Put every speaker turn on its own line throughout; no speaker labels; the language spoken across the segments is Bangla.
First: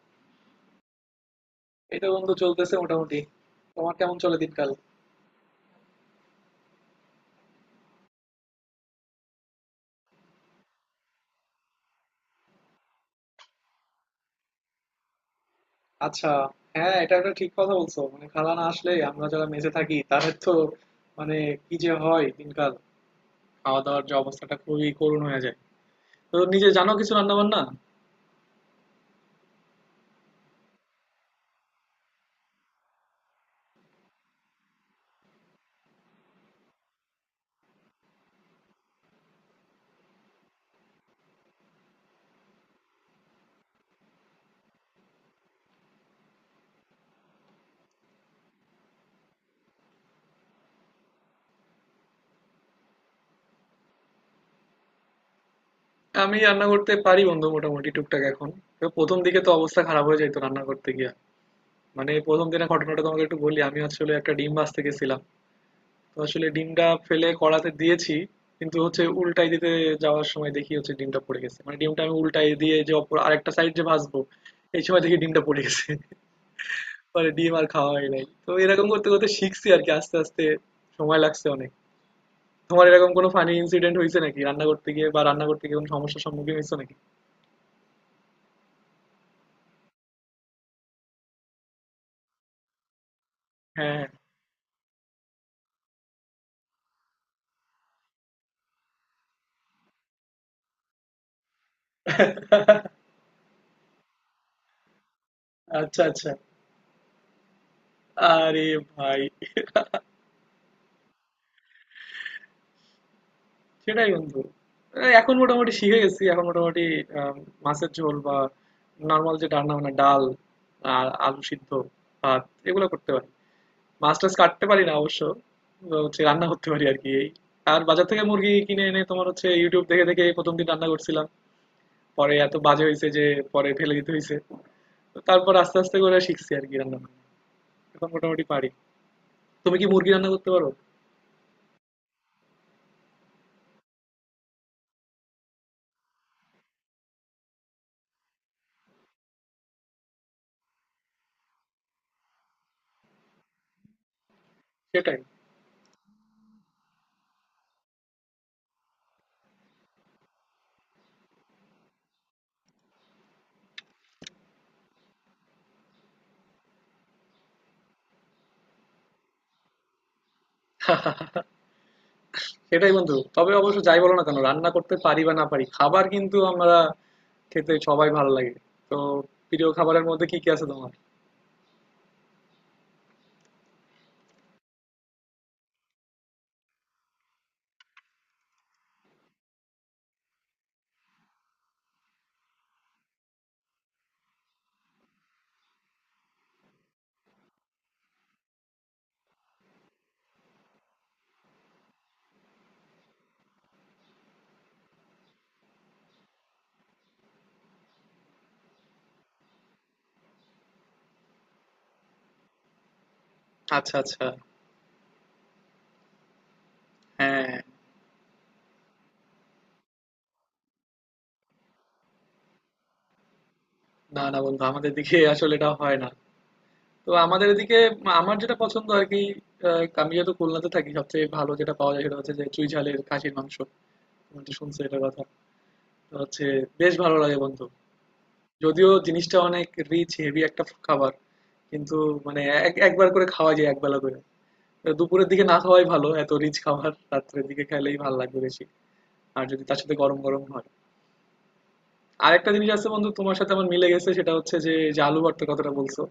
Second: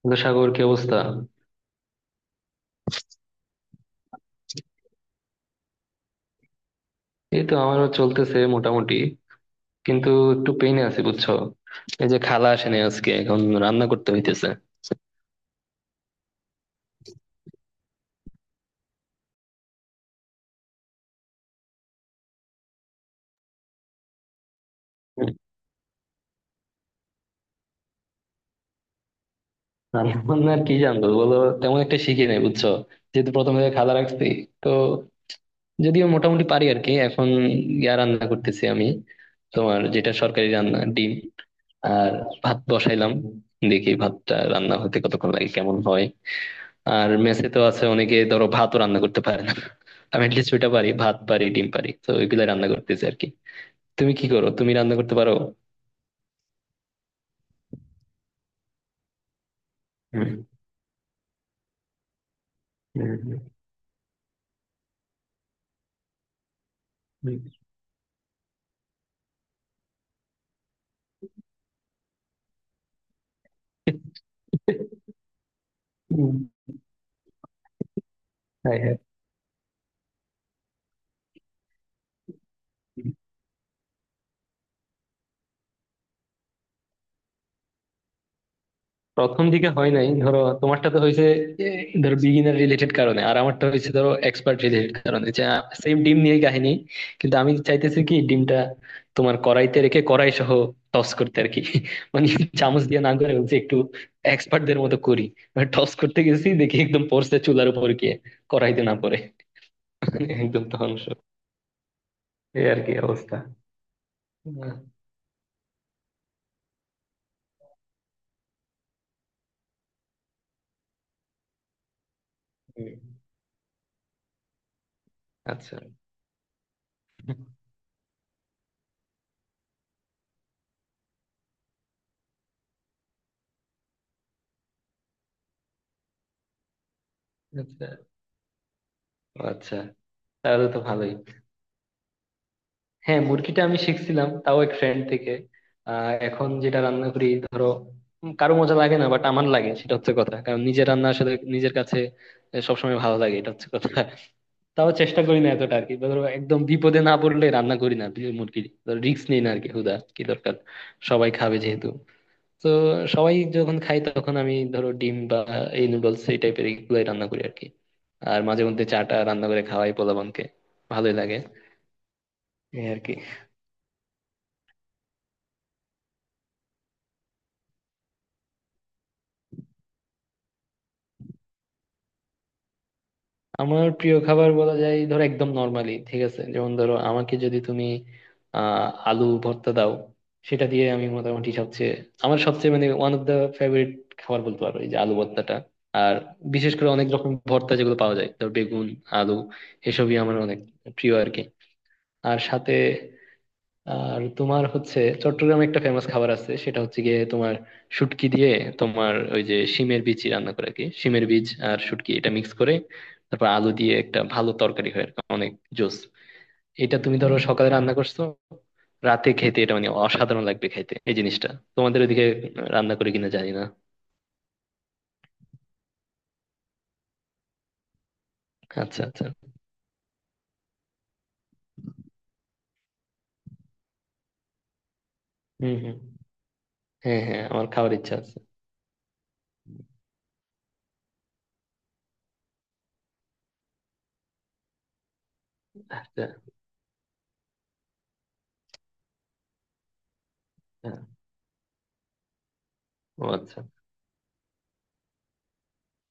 কিন্তু সাগর কি অবস্থা?
এই তো বন্ধু, চলতেছে মোটামুটি। তোমার কেমন চলে দিনকাল?
এই তো আমারও চলতেছে মোটামুটি। কিন্তু একটু পেইনে আছি বুঝছো। এই যে খালা আসেনি আজকে, এখন রান্না করতে হইতেছে।
আচ্ছা। হ্যাঁ, এটা একটা ঠিক কথা বলছো। মানে, খালা না আসলে আমরা যারা মেসে থাকি তাদের তো মানে, কি যে হয় দিনকাল। খাওয়া দাওয়ার যে অবস্থাটা খুবই করুণ হয়ে যায়। তো নিজে জানো কিছু রান্না বান্না?
রান্না বান্না আর কি জানবো বলো, তেমন একটা শিখি নাই বুঝছো। যেহেতু প্রথম থেকে খালা রাখছি, তো যদিও মোটামুটি পারি আর কি। এখন রান্না করতেছি আমি। তোমার যেটা সরকারি রান্না, ডিম আর ভাত বসাইলাম। দেখি ভাতটা রান্না হতে কতক্ষণ লাগে, কেমন হয়। আর মেসে তো আছে অনেকে, ধরো ভাতও রান্না করতে পারে না। আমি অ্যাটলিস্ট ওইটা পারি, ভাত পারি, ডিম পারি, তো ওইগুলা রান্না করতেছি আর কি। তুমি কি করো, তুমি রান্না করতে পারো?
আমি রান্না করতে পারি বন্ধু, মোটামুটি টুকটাক এখন। তো প্রথম দিকে তো অবস্থা খারাপ হয়ে
হুম,
যেত রান্না করতে গিয়া। মানে প্রথম দিনের ঘটনাটা
হুম,
তোমাকে
হুম,
একটু বলি, আমি আসলে একটা ডিম ভাজতে গেছিলাম। তো আসলে ডিমটা ফেলে কড়াতে দিয়েছি, কিন্তু হচ্ছে উল্টাই দিতে যাওয়ার সময় দেখি হচ্ছে ডিমটা পড়ে গেছে। মানে ডিমটা আমি উল্টাই দিয়ে যে অপর আরেকটা সাইড যে ভাজবো, এই সময় দেখি ডিমটা পড়ে গেছে।
হুম।
পরে ডিম আর খাওয়া হয় নাই। তো
হ্যাঁ
এরকম
হ্যাঁ।
করতে করতে শিখছি আর কি, আস্তে আস্তে। সময় লাগছে অনেক। তোমার এরকম কোনো ফানি ইনসিডেন্ট হয়েছে নাকি রান্না করতে গিয়ে, বা রান্না করতে গিয়ে কোনো সমস্যার সম্মুখীন হয়েছে নাকি?
প্রথম দিকে হয় নাই ধরো, তোমারটা তো হয়েছে এ, ধরো বিগিনার রিলেটেড কারণে, আর আমারটা হয়েছে
হ্যাঁ,
ধরো এক্সপার্ট রিলেটেড কারণে। যে সেম ডিম নিয়ে কাহিনী, কিন্তু আমি চাইতেছি কি ডিমটা তোমার কড়াইতে রেখে কড়াই সহ টস করতে আর কি।
হ্যাঁ।
মানে চামচ দিয়ে না করে হচ্ছে একটু এক্সপার্ট দের মতো করি। মানে টস
আচ্ছা,
করতে
আচ্ছা।
গেছি দেখি একদম পড়ছে চুলার উপর গিয়ে,
আরে
কড়াইতে না পড়ে।
ভাই!
একদম ধ্বংস। এই আর কি অবস্থা।
সেটাই বন্ধু।
আহ,
এই এখন মোটামুটি শিখে গেছি, এখন মোটামুটি আম, মাছের ঝোল বা নর্মাল যে রান্না বান্না, ডাল আর আলু সিদ্ধ, ভাত, এগুলো
হুম,
করতে পারি। মাছ টাছ কাটতে পারি না অবশ্য।
আচ্ছা
তো হচ্ছে রান্না করতে পারি আর কি এই। আর বাজার থেকে মুরগি কিনে এনে তোমার হচ্ছে ইউটিউব দেখে দেখে প্রথম দিন রান্না করছিলাম। পরে এত বাজে হয়েছে যে পরে ফেলে দিতে হয়েছে। তো তারপর আস্তে আস্তে করে শিখছি আর কি রান্না বান্না।
আচ্ছা।
এখন মোটামুটি পারি।
ও
তুমি
আচ্ছা।
কি মুরগি রান্না করতে
তাহলে
পারো?
তো ভালোই। হ্যাঁ, মুরগিটা আমি শিখছিলাম তাও এক ফ্রেন্ড থেকে। এখন যেটা রান্না করি ধরো, কারো মজা লাগে না বাট আমার লাগে, সেটা হচ্ছে কথা। কারণ নিজের রান্না আসলে নিজের কাছে সবসময় ভালো লাগে, এটা হচ্ছে কথা। তাও
সেটাই
চেষ্টা করি না এতটা আর কি, ধরো একদম বিপদে না পড়লে রান্না করি না মুরগি। ধরো রিস্ক নেই না আর কি, হুদা কি দরকার, সবাই খাবে যেহেতু। তো সবাই যখন খাই তখন আমি ধরো ডিম বা এই নুডলস, এই টাইপের এগুলোই রান্না করি আর কি। আর মাঝে মধ্যে চাটা রান্না করে খাওয়াই পোলাপানকে, ভালোই লাগে। এই
সেটাই
আর কি।
বন্ধু, তবে অবশ্য যাই বলো না কেন, রান্না করতে পারি বা না পারি, খাবার কিন্তু আমরা খেতে সবাই ভালো লাগে। তো প্রিয় খাবারের মধ্যে কি কি আছে তোমার?
আমার প্রিয় খাবার বলা যায় ধরো একদম নর্মালি ঠিক আছে। যেমন ধরো আমাকে যদি তুমি আলু ভর্তা দাও, সেটা দিয়ে আমি মোটামুটি আমার সবচেয়ে মানে ওয়ান অফ দা ফেভারিট খাবার বলতে পারো, এই যে আলু ভর্তাটা। আর বিশেষ করে অনেক রকম ভর্তা যেগুলো পাওয়া যায়, ধর বেগুন, আলু, এসবই আমার অনেক প্রিয় আর কি। আর সাথে আর তোমার হচ্ছে চট্টগ্রামে একটা ফেমাস খাবার আছে, সেটা হচ্ছে গিয়ে তোমার শুটকি দিয়ে তোমার ওই যে শিমের বিচি রান্না করে আর কি, শিমের বীজ আর শুটকি এটা মিক্স করে, তারপর আলু দিয়ে
আচ্ছা,
একটা
আচ্ছা।
ভালো তরকারি হয় আর কি, অনেক জোস। এটা তুমি ধরো
হ্যাঁ।
সকালে রান্না করছো, রাতে খেতে এটা মানে অসাধারণ লাগবে খাইতে এই জিনিসটা। তোমাদের ওদিকে রান্না করে কিনা জানি না।
না, না বন্ধু, আমাদের দিকে আসলে এটা হয় না। তো আমাদের এদিকে আমার যেটা পছন্দ
আচ্ছা
আর কি,
আচ্ছা।
আমি যেহেতু খুলনাতে থাকি, সবচেয়ে ভালো যেটা পাওয়া যায় সেটা হচ্ছে যে চুই ঝালের খাসির মাংস। তুমি তো শুনছো এটার কথা।
হম হম।
তো হচ্ছে বেশ ভালো
হ্যাঁ
লাগে
হ্যাঁ,
বন্ধু।
আমার খাওয়ার ইচ্ছা আছে।
যদিও জিনিসটা অনেক রিচ, হেভি একটা খাবার, কিন্তু মানে একবার করে খাওয়া যায়, একবেলা করে। দুপুরের দিকে না খাওয়াই ভালো,
আচ্ছা।
এত রিচ খাবার রাত্রের দিকে খেলেই ভালো লাগবে বেশি। আর যদি তার সাথে গরম গরম হয়।
হ্যাঁ।
আরেকটা জিনিস আছে বন্ধু,
ও
তোমার সাথে
আচ্ছা।
আমার মিলে গেছে, সেটা হচ্ছে যে যে আলু ভর্তার কথাটা বলছো।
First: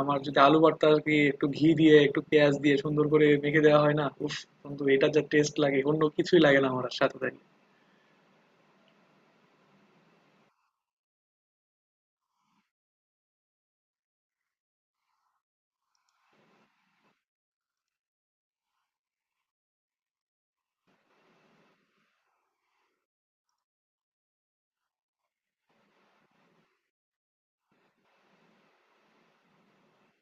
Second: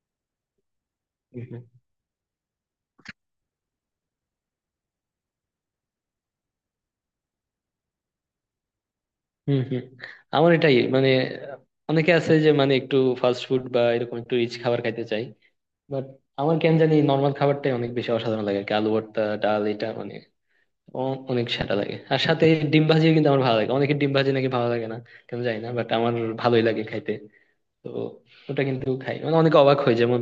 আমার যদি আলু ভর্তা আর কি একটু ঘি দিয়ে একটু পেঁয়াজ দিয়ে সুন্দর করে মেখে দেওয়া হয়, না উফ, বন্ধু এটা যা টেস্ট লাগে, অন্য কিছুই লাগে না আমার আর সাথে তাই।
হম হম। আমার এটাই মানে, অনেকে আছে যে মানে একটু ফাস্ট ফুড বা এরকম একটু রিচ খাবার খাইতে চাই, বাট আমার কেন জানি নর্মাল খাবারটাই অনেক বেশি অসাধারণ লাগে আর কি। আলু ভর্তা, ডাল, এটা মানে অনেক সেটা লাগে। আর সাথে ডিম ভাজিও কিন্তু আমার ভালো লাগে। অনেকের ডিম ভাজি নাকি ভালো লাগে না, কেন জানি না, বাট আমার ভালোই লাগে খাইতে। তো ওটা কিন্তু খাই, মানে অনেকে অবাক হয়। যেমন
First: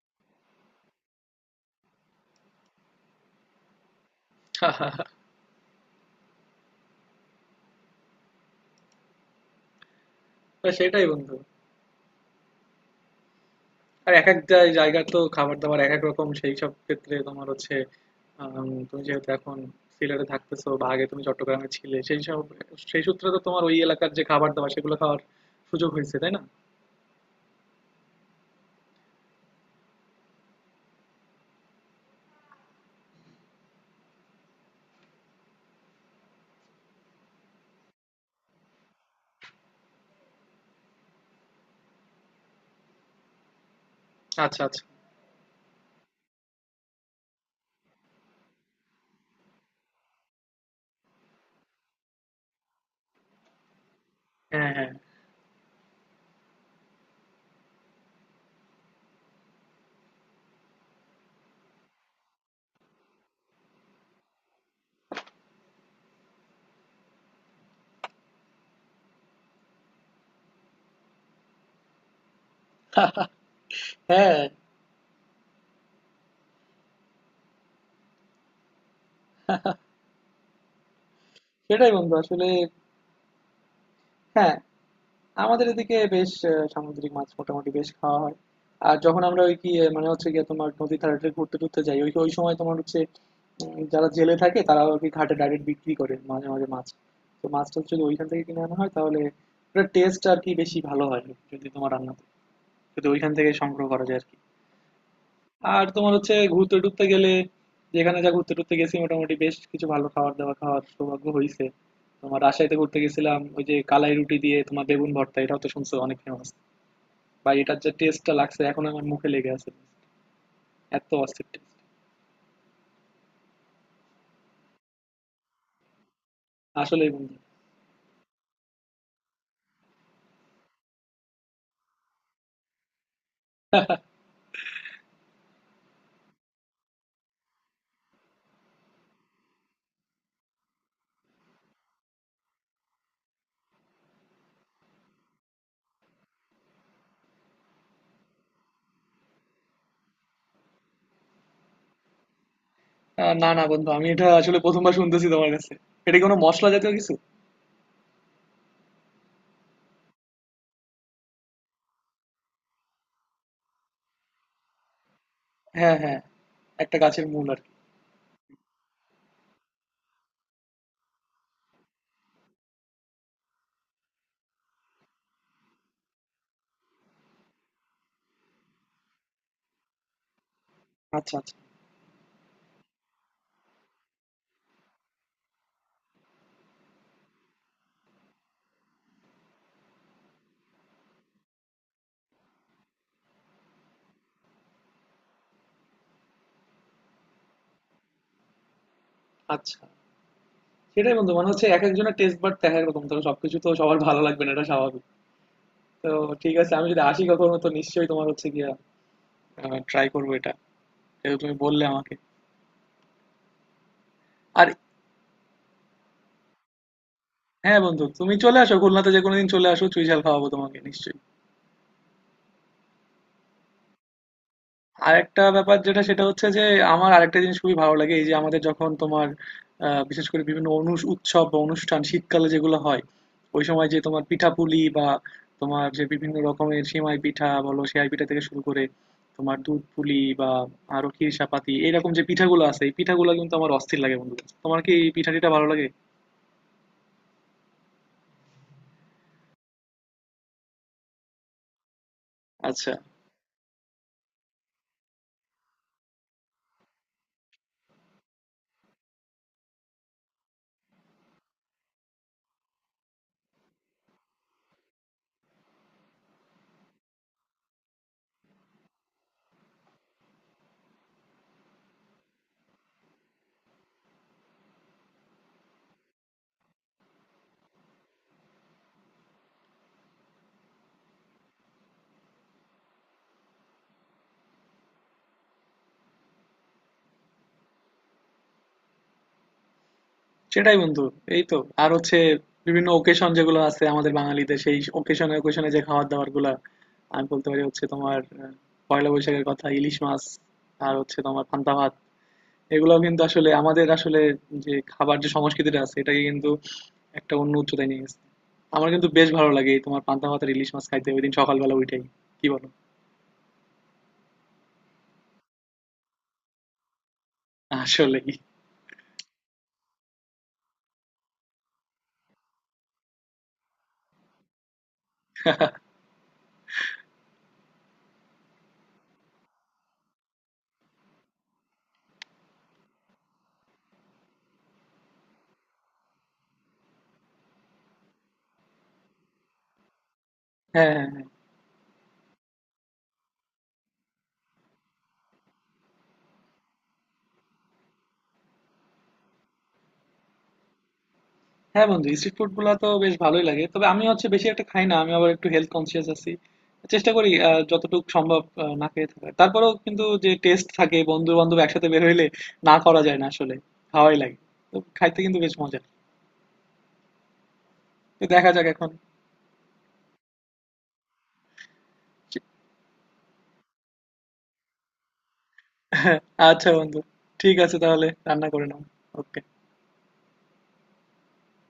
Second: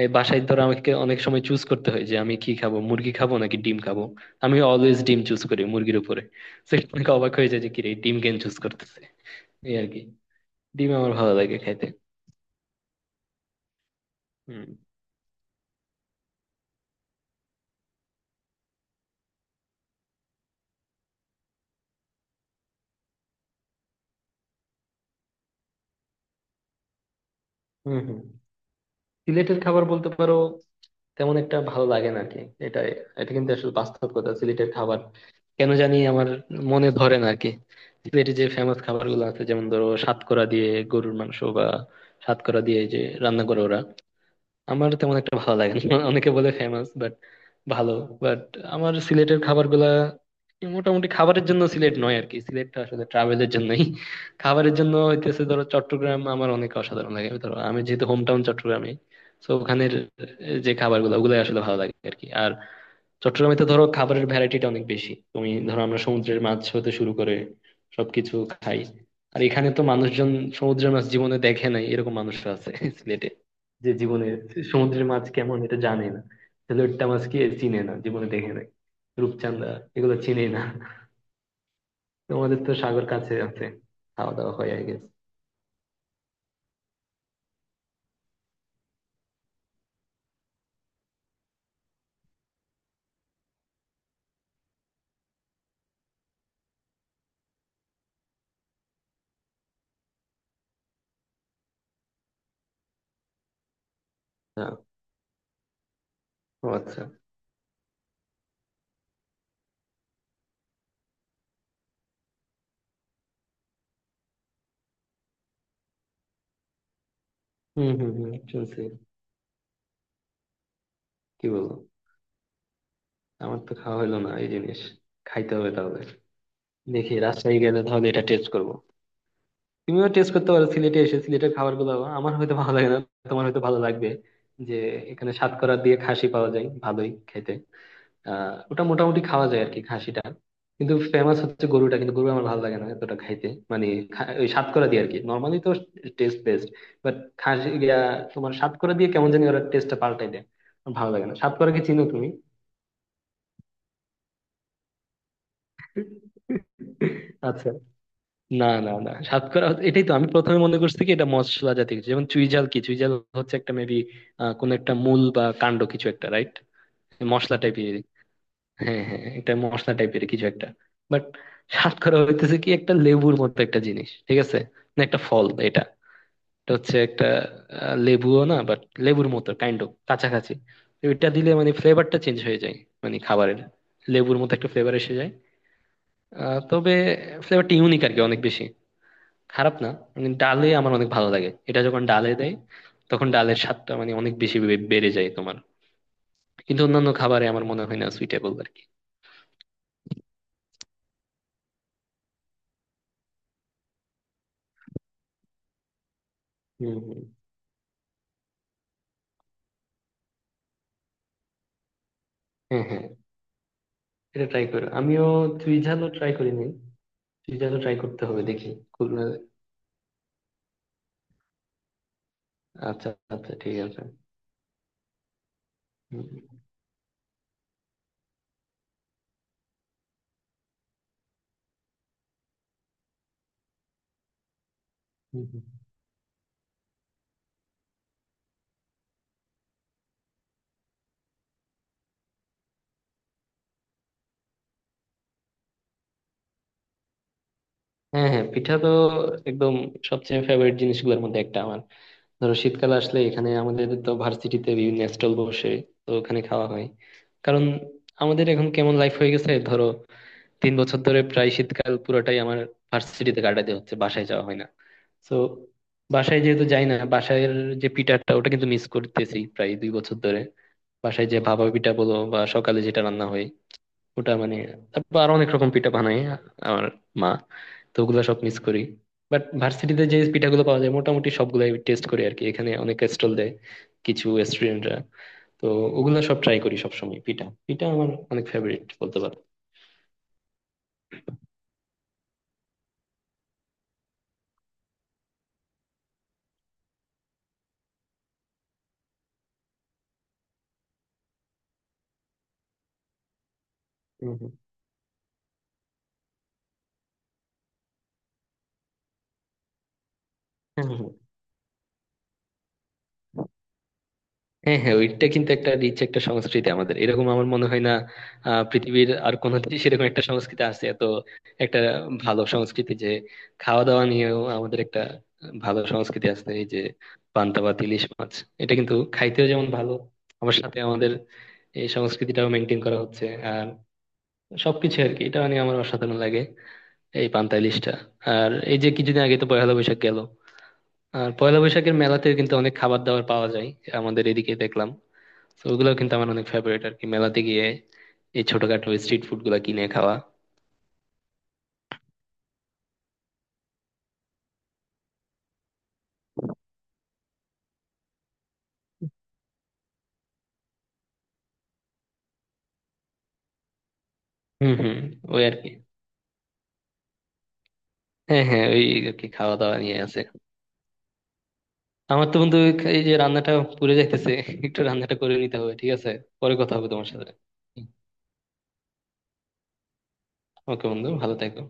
এই বাসায় ধরো আমাকে অনেক সময় চুজ করতে হয় যে আমি কি খাবো, মুরগি খাবো নাকি ডিম খাবো। আমি অলওয়েজ ডিম চুজ করি মুরগির উপরে। তো অনেকে অবাক হয়ে যায় যে কি রে, ডিম কেন চুজ করতেছে। এই আর কি, ডিম
সেটাই
আমার ভালো
বন্ধু।
লাগে খাইতে।
আর এক এক
হুম
জায়গার তো খাবার দাবার এক এক রকম। সেই সব ক্ষেত্রে তোমার হচ্ছে তুমি যেহেতু এখন সিলেটে থাকতেছো, বা আগে তুমি চট্টগ্রামে ছিলে, সেই সব, সেই সূত্রে তো তোমার ওই এলাকার যে খাবার দাবার সেগুলো খাওয়ার সুযোগ হয়েছে, তাই না?
হুম হুম। সিলেটের খাবার বলতে পারো তেমন একটা ভালো লাগে না আর কি। এটা এটা কিন্তু আসলে বাস্তব কথা, সিলেটের খাবার কেন জানি আমার মনে ধরে না আর কি। সিলেটের যে ফেমাস খাবার গুলো আছে, যেমন ধরো সাতকরা দিয়ে গরুর মাংস বা সাতকরা দিয়ে যে রান্না করে ওরা,
আচ্ছা, আচ্ছা।
আমার তেমন একটা ভালো লাগে না। অনেকে বলে ফেমাস, বাট ভালো, বাট আমার সিলেটের খাবারগুলা মোটামুটি, খাবারের জন্য সিলেট নয় আর কি, সিলেটটা আসলে ট্রাভেলের জন্যই।
হ্যাঁ,
খাবারের
হ্যাঁ।
জন্য হইতেছে ধরো চট্টগ্রাম আমার অনেক অসাধারণ লাগে, ধরো আমি যেহেতু হোম টাউন চট্টগ্রামে। তো ওখানের যে খাবারগুলো ওগুলাই আসলে ভালো লাগে আর কি। আর চট্টগ্রামে তো ধরো খাবারের ভ্যারাইটিটা অনেক বেশি, তুমি ধরো আমরা সমুদ্রের মাছ হতে শুরু করে সবকিছু খাই। আর এখানে তো মানুষজন সমুদ্রের মাছ জীবনে দেখে নাই এরকম মানুষরা আছে সিলেটে, যে জীবনে
হ্যাঁ,
সমুদ্রের মাছ কেমন এটা জানে না। লোট্টা মাছ কি চিনে না, জীবনে দেখে নাই। রূপচাঁদা, এগুলো চিনে না।
সেটাই বন্ধু, আসলে।
তোমাদের তো সাগর কাছে আছে, খাওয়া দাওয়া
হ্যাঁ,
হয় আই গেস।
আমাদের এদিকে বেশ সামুদ্রিক মাছ মোটামুটি বেশ খাওয়া হয়। আর যখন আমরা ওই কি মানে হচ্ছে গিয়ে তোমার নদী ধারে ঘুরতে টুরতে যাই, ওই ওই সময় তোমার হচ্ছে যারা জেলে থাকে তারা আর কি ঘাটে ডাইরেক্ট বিক্রি করে মাঝে মাঝে মাছ। তো মাছটা যদি ওইখান থেকে কিনে আনা হয় তাহলে ওটার টেস্ট আর কি বেশি ভালো হয়। যদি তোমার রান্না, যদি ওইখান থেকে সংগ্রহ করা যায় আর কি।
হ্যাঁ।
আর তোমার হচ্ছে
ও
ঘুরতে
আচ্ছা।
টুরতে গেলে, যেখানে যা ঘুরতে টুরতে গেছি, মোটামুটি বেশ কিছু ভালো খাবার দাবার খাওয়ার সৌভাগ্য হয়েছে। তোমার রাজশাহীতে ঘুরতে গেছিলাম, ওই যে কালাই রুটি দিয়ে তোমার বেগুন ভর্তা, এটাও তো শুনছো অনেক ফেমাস। ভাই, এটার
হম
যে
হম হম,
টেস্টটা লাগছে
শুনছি।
এখন আমার মুখে লেগে আছে। এত অস্থির
কি
টেস্ট!
বলবো, আমার তো খাওয়া হলো না এই জিনিস। খাইতে হবে তাহলে।
আসলে
দেখি
বন্ধু
রাজশাহী গেলে তাহলে এটা টেস্ট করবো। তুমিও টেস্ট করতে পারো সিলেটে এসে সিলেটের খাবার গুলো আমার হয়তো ভালো লাগে না, তোমার হয়তো ভালো লাগবে। যে এখানে সাতকরা দিয়ে খাসি পাওয়া যায়, ভালোই খেতে। ওটা মোটামুটি খাওয়া যায় আর কি, খাসিটা। কিন্তু ফেমাস হচ্ছে গরুটা, কিন্তু গরু আমার ভালো লাগে না এতটা খাইতে। মানে ওই সাতকরা দিয়ে আর কি নর্মালি তো টেস্ট বেস্ট, বাট খাসি তোমার সাতকরা দিয়ে কেমন জানি ওরা টেস্টটা পাল্টাই দেয়, আমার ভালো লাগে না। সাতকরা কি চিনো তুমি?
না, না বন্ধু, আমি এটা আসলে প্রথমবার শুনতেছি তোমার কাছে। এটা কি কোনো মশলা জাতীয় কিছু?
আচ্ছা, না না না, সাতকরা হচ্ছে- এটাই তো আমি প্রথমে মনে করছি কি এটা মশলা জাতীয় কিছু, যেমন চুইঝাল। কি চুইঝাল হচ্ছে একটা মেবি কোন একটা মূল বা কাণ্ড
হ্যাঁ,
কিছু
হ্যাঁ,
একটা, রাইট?
একটা গাছের মূল
মশলা
আর কি।
টাইপের। হ্যাঁ হ্যাঁ, এটা মশলা টাইপের কিছু একটা, বাট সাতকরা হইতেছে কি একটা লেবুর মতো একটা জিনিস, ঠিক আছে? না, একটা ফল এটা। এটা হচ্ছে একটা, লেবুও না বাট লেবুর মতো কাইন্ড অফ কাছাকাছি। তো এটা
আচ্ছা, আচ্ছা।
দিলে মানে ফ্লেভারটা চেঞ্জ হয়ে যায়, মানে খাবারের লেবুর মতো একটা ফ্লেভার এসে যায়। তবে ফ্লেভারটা ইউনিক আর কি, অনেক বেশি খারাপ না। মানে ডালে আমার অনেক ভালো লাগে এটা, যখন ডালে দেয় তখন ডালের স্বাদটা মানে অনেক বেশি বেড়ে যায় তোমার। কিন্তু অন্যান্য খাবারে আমার মনে হয় না সুইটেবল আর কি।
আচ্ছা, সেটাই বন্ধু, মনে হচ্ছে এক একজনের টেস্ট, বাট দেখা এরকম, তবে সবকিছু তো সবার ভালো লাগবে না, এটা স্বাভাবিক। তো ঠিক আছে, আমি
হম
যদি
হম।
আসি কখনো তো নিশ্চয়ই তোমার হচ্ছে গিয়া ট্রাই করবো এটা, যেহেতু তুমি বললে আমাকে।
হ্যাঁ হ্যাঁ, এটা ট্রাই
আর
করো। আমিও তুই ঝালও ট্রাই করিনি, তুই ঝালও
হ্যাঁ
ট্রাই
বন্ধু,
করতে
তুমি
হবে
চলে
দেখি।
আসো খুলনাতে, যে
খুলনা,
কোনোদিন চলে আসো, চুই ঝাল খাওয়াবো তোমাকে নিশ্চয়ই।
আচ্ছা। আচ্ছা ঠিক আছে।
আরেকটা ব্যাপার যেটা, সেটা
হুম,
হচ্ছে যে আমার আরেকটা জিনিস খুবই ভালো লাগে, এই যে আমাদের যখন তোমার বিশেষ করে বিভিন্ন উৎসব বা অনুষ্ঠান শীতকালে যেগুলো হয়, ওই সময় যে তোমার পিঠাপুলি, বা
হুম, হুম।
তোমার যে বিভিন্ন রকমের সেমাই পিঠা বলো, সেমাই পিঠা থেকে শুরু করে তোমার দুধ পুলি বা আরো ক্ষীরসাপাতি, এরকম যে পিঠাগুলো আছে, এই পিঠাগুলো কিন্তু আমার অস্থির লাগে বন্ধু। তোমার কি এই পিঠা টিঠা ভালো লাগে?
হ্যাঁ হ্যাঁ, পিঠা তো একদম সবচেয়ে ফেভারিট জিনিসগুলোর মধ্যে একটা আমার। ধরো শীতকাল
আচ্ছা,
আসলে এখানে আমাদের তো ভার্সিটিতে বিভিন্ন স্টল বসে, তো ওখানে খাওয়া হয়। কারণ আমাদের এখন কেমন লাইফ হয়ে গেছে, ধরো 3 বছর ধরে প্রায় শীতকাল পুরোটাই আমার ভার্সিটিতে কাটাতে হচ্ছে, বাসায় যাওয়া হয় না। তো বাসায় যেহেতু যাই না, বাসায়ের যে পিঠাটা ওটা কিন্তু মিস করতেছি প্রায় 2 বছর ধরে। বাসায় যে ভাপা পিঠা বলো বা সকালে যেটা রান্না হয় ওটা মানে, তারপর আরো অনেক রকম পিঠা বানায় আমার মা, তো ওগুলো সব মিস করি। বাট ভার্সিটিতে যে পিঠাগুলো পাওয়া যায় মোটামুটি সবগুলাই টেস্ট করি আর কি, এখানে অনেক স্টল দেয় কিছু স্টুডেন্টরা। তো ওগুলো সব ট্রাই করি সবসময়। পিঠা পিঠা আমার অনেক ফেভারিট বলতে পারো।
সেটাই বন্ধু। এই তো। আর হচ্ছে বিভিন্ন ওকেশন যেগুলো আছে আমাদের বাঙালিদের, সেই ওকেশনে ওকেশনে যে খাবার দাবার গুলা, আমি বলতে পারি হচ্ছে তোমার পয়লা বৈশাখের কথা, ইলিশ মাছ, আর হচ্ছে তোমার পান্তা ভাত, এগুলো কিন্তু আসলে আমাদের আসলে
হম হম।
যে খাবার, যে সংস্কৃতিটা আছে, এটাকে কিন্তু একটা অন্য উচ্চতায় নিয়ে গেছে। আমার কিন্তু বেশ ভালো লাগে এই তোমার পান্তা ভাত আর ইলিশ মাছ
হম হম।
খাইতে, ওইদিন সকালবেলা উঠেই। কি বলো?
হ্যাঁ হ্যাঁ, ওইটা কিন্তু একটা রিচ একটা সংস্কৃতি আমাদের, এরকম আমার মনে হয় না
আসলেই।
পৃথিবীর আর কোনো দেশে এরকম একটা সংস্কৃতি আছে, এত একটা ভালো সংস্কৃতি। যে খাওয়া দাওয়া নিয়েও আমাদের একটা ভালো সংস্কৃতি আছে, এই যে পান্তা ভাত ইলিশ মাছ, এটা কিন্তু খাইতেও যেমন ভালো আমার সাথে আমাদের এই সংস্কৃতিটাও মেনটেন করা হচ্ছে আর সবকিছু আর কি। এটা নিয়ে আমার অসাধারণ লাগে এই পান্তা ইলিশটা। আর এই যে কিছুদিন আগে তো পয়লা বৈশাখ গেল।
হ্যাঁ, হ্যাঁ, হ্যাঁ।
আর পয়লা বৈশাখের মেলাতে কিন্তু অনেক খাবার দাবার পাওয়া যায় আমাদের এদিকে, দেখলাম। তো ওগুলো কিন্তু আমার অনেক ফেভারিট আর কি, মেলাতে গিয়ে এই ছোটখাটো স্ট্রিট ফুড গুলা কিনে খাওয়া।
হ্যাঁ বন্ধু, স্ট্রিট ফুড গুলা তো বেশ ভালোই লাগে, তবে আমি হচ্ছে বেশি একটা খাই না, আমি আবার একটু হেলথ কনসিয়াস আছি। চেষ্টা করি যতটুকু সম্ভব না খেয়ে থাকার, তারপরেও কিন্তু যে টেস্ট থাকে বন্ধু বান্ধব একসাথে বের হইলে, না করা যায় না আসলে, খাওয়াই লাগে।
হুম
তো
হুম।
খাইতে কিন্তু
ওই
বেশ
আর কি।
মজা। তো
হ্যাঁ
দেখা যাক
হ্যাঁ, ওই
এখন।
আর কি খাওয়া দাওয়া নিয়ে আছে। আমার তো বন্ধু এই যে রান্নাটা পুড়ে যাইতেছে, একটু রান্নাটা করে নিতে হবে, ঠিক আছে? পরে
আচ্ছা
কথা হবে
বন্ধু,
তোমার সাথে।
ঠিক আছে তাহলে রান্না করে নাও। ওকে।
ওকে বন্ধু, ভালো থেকো।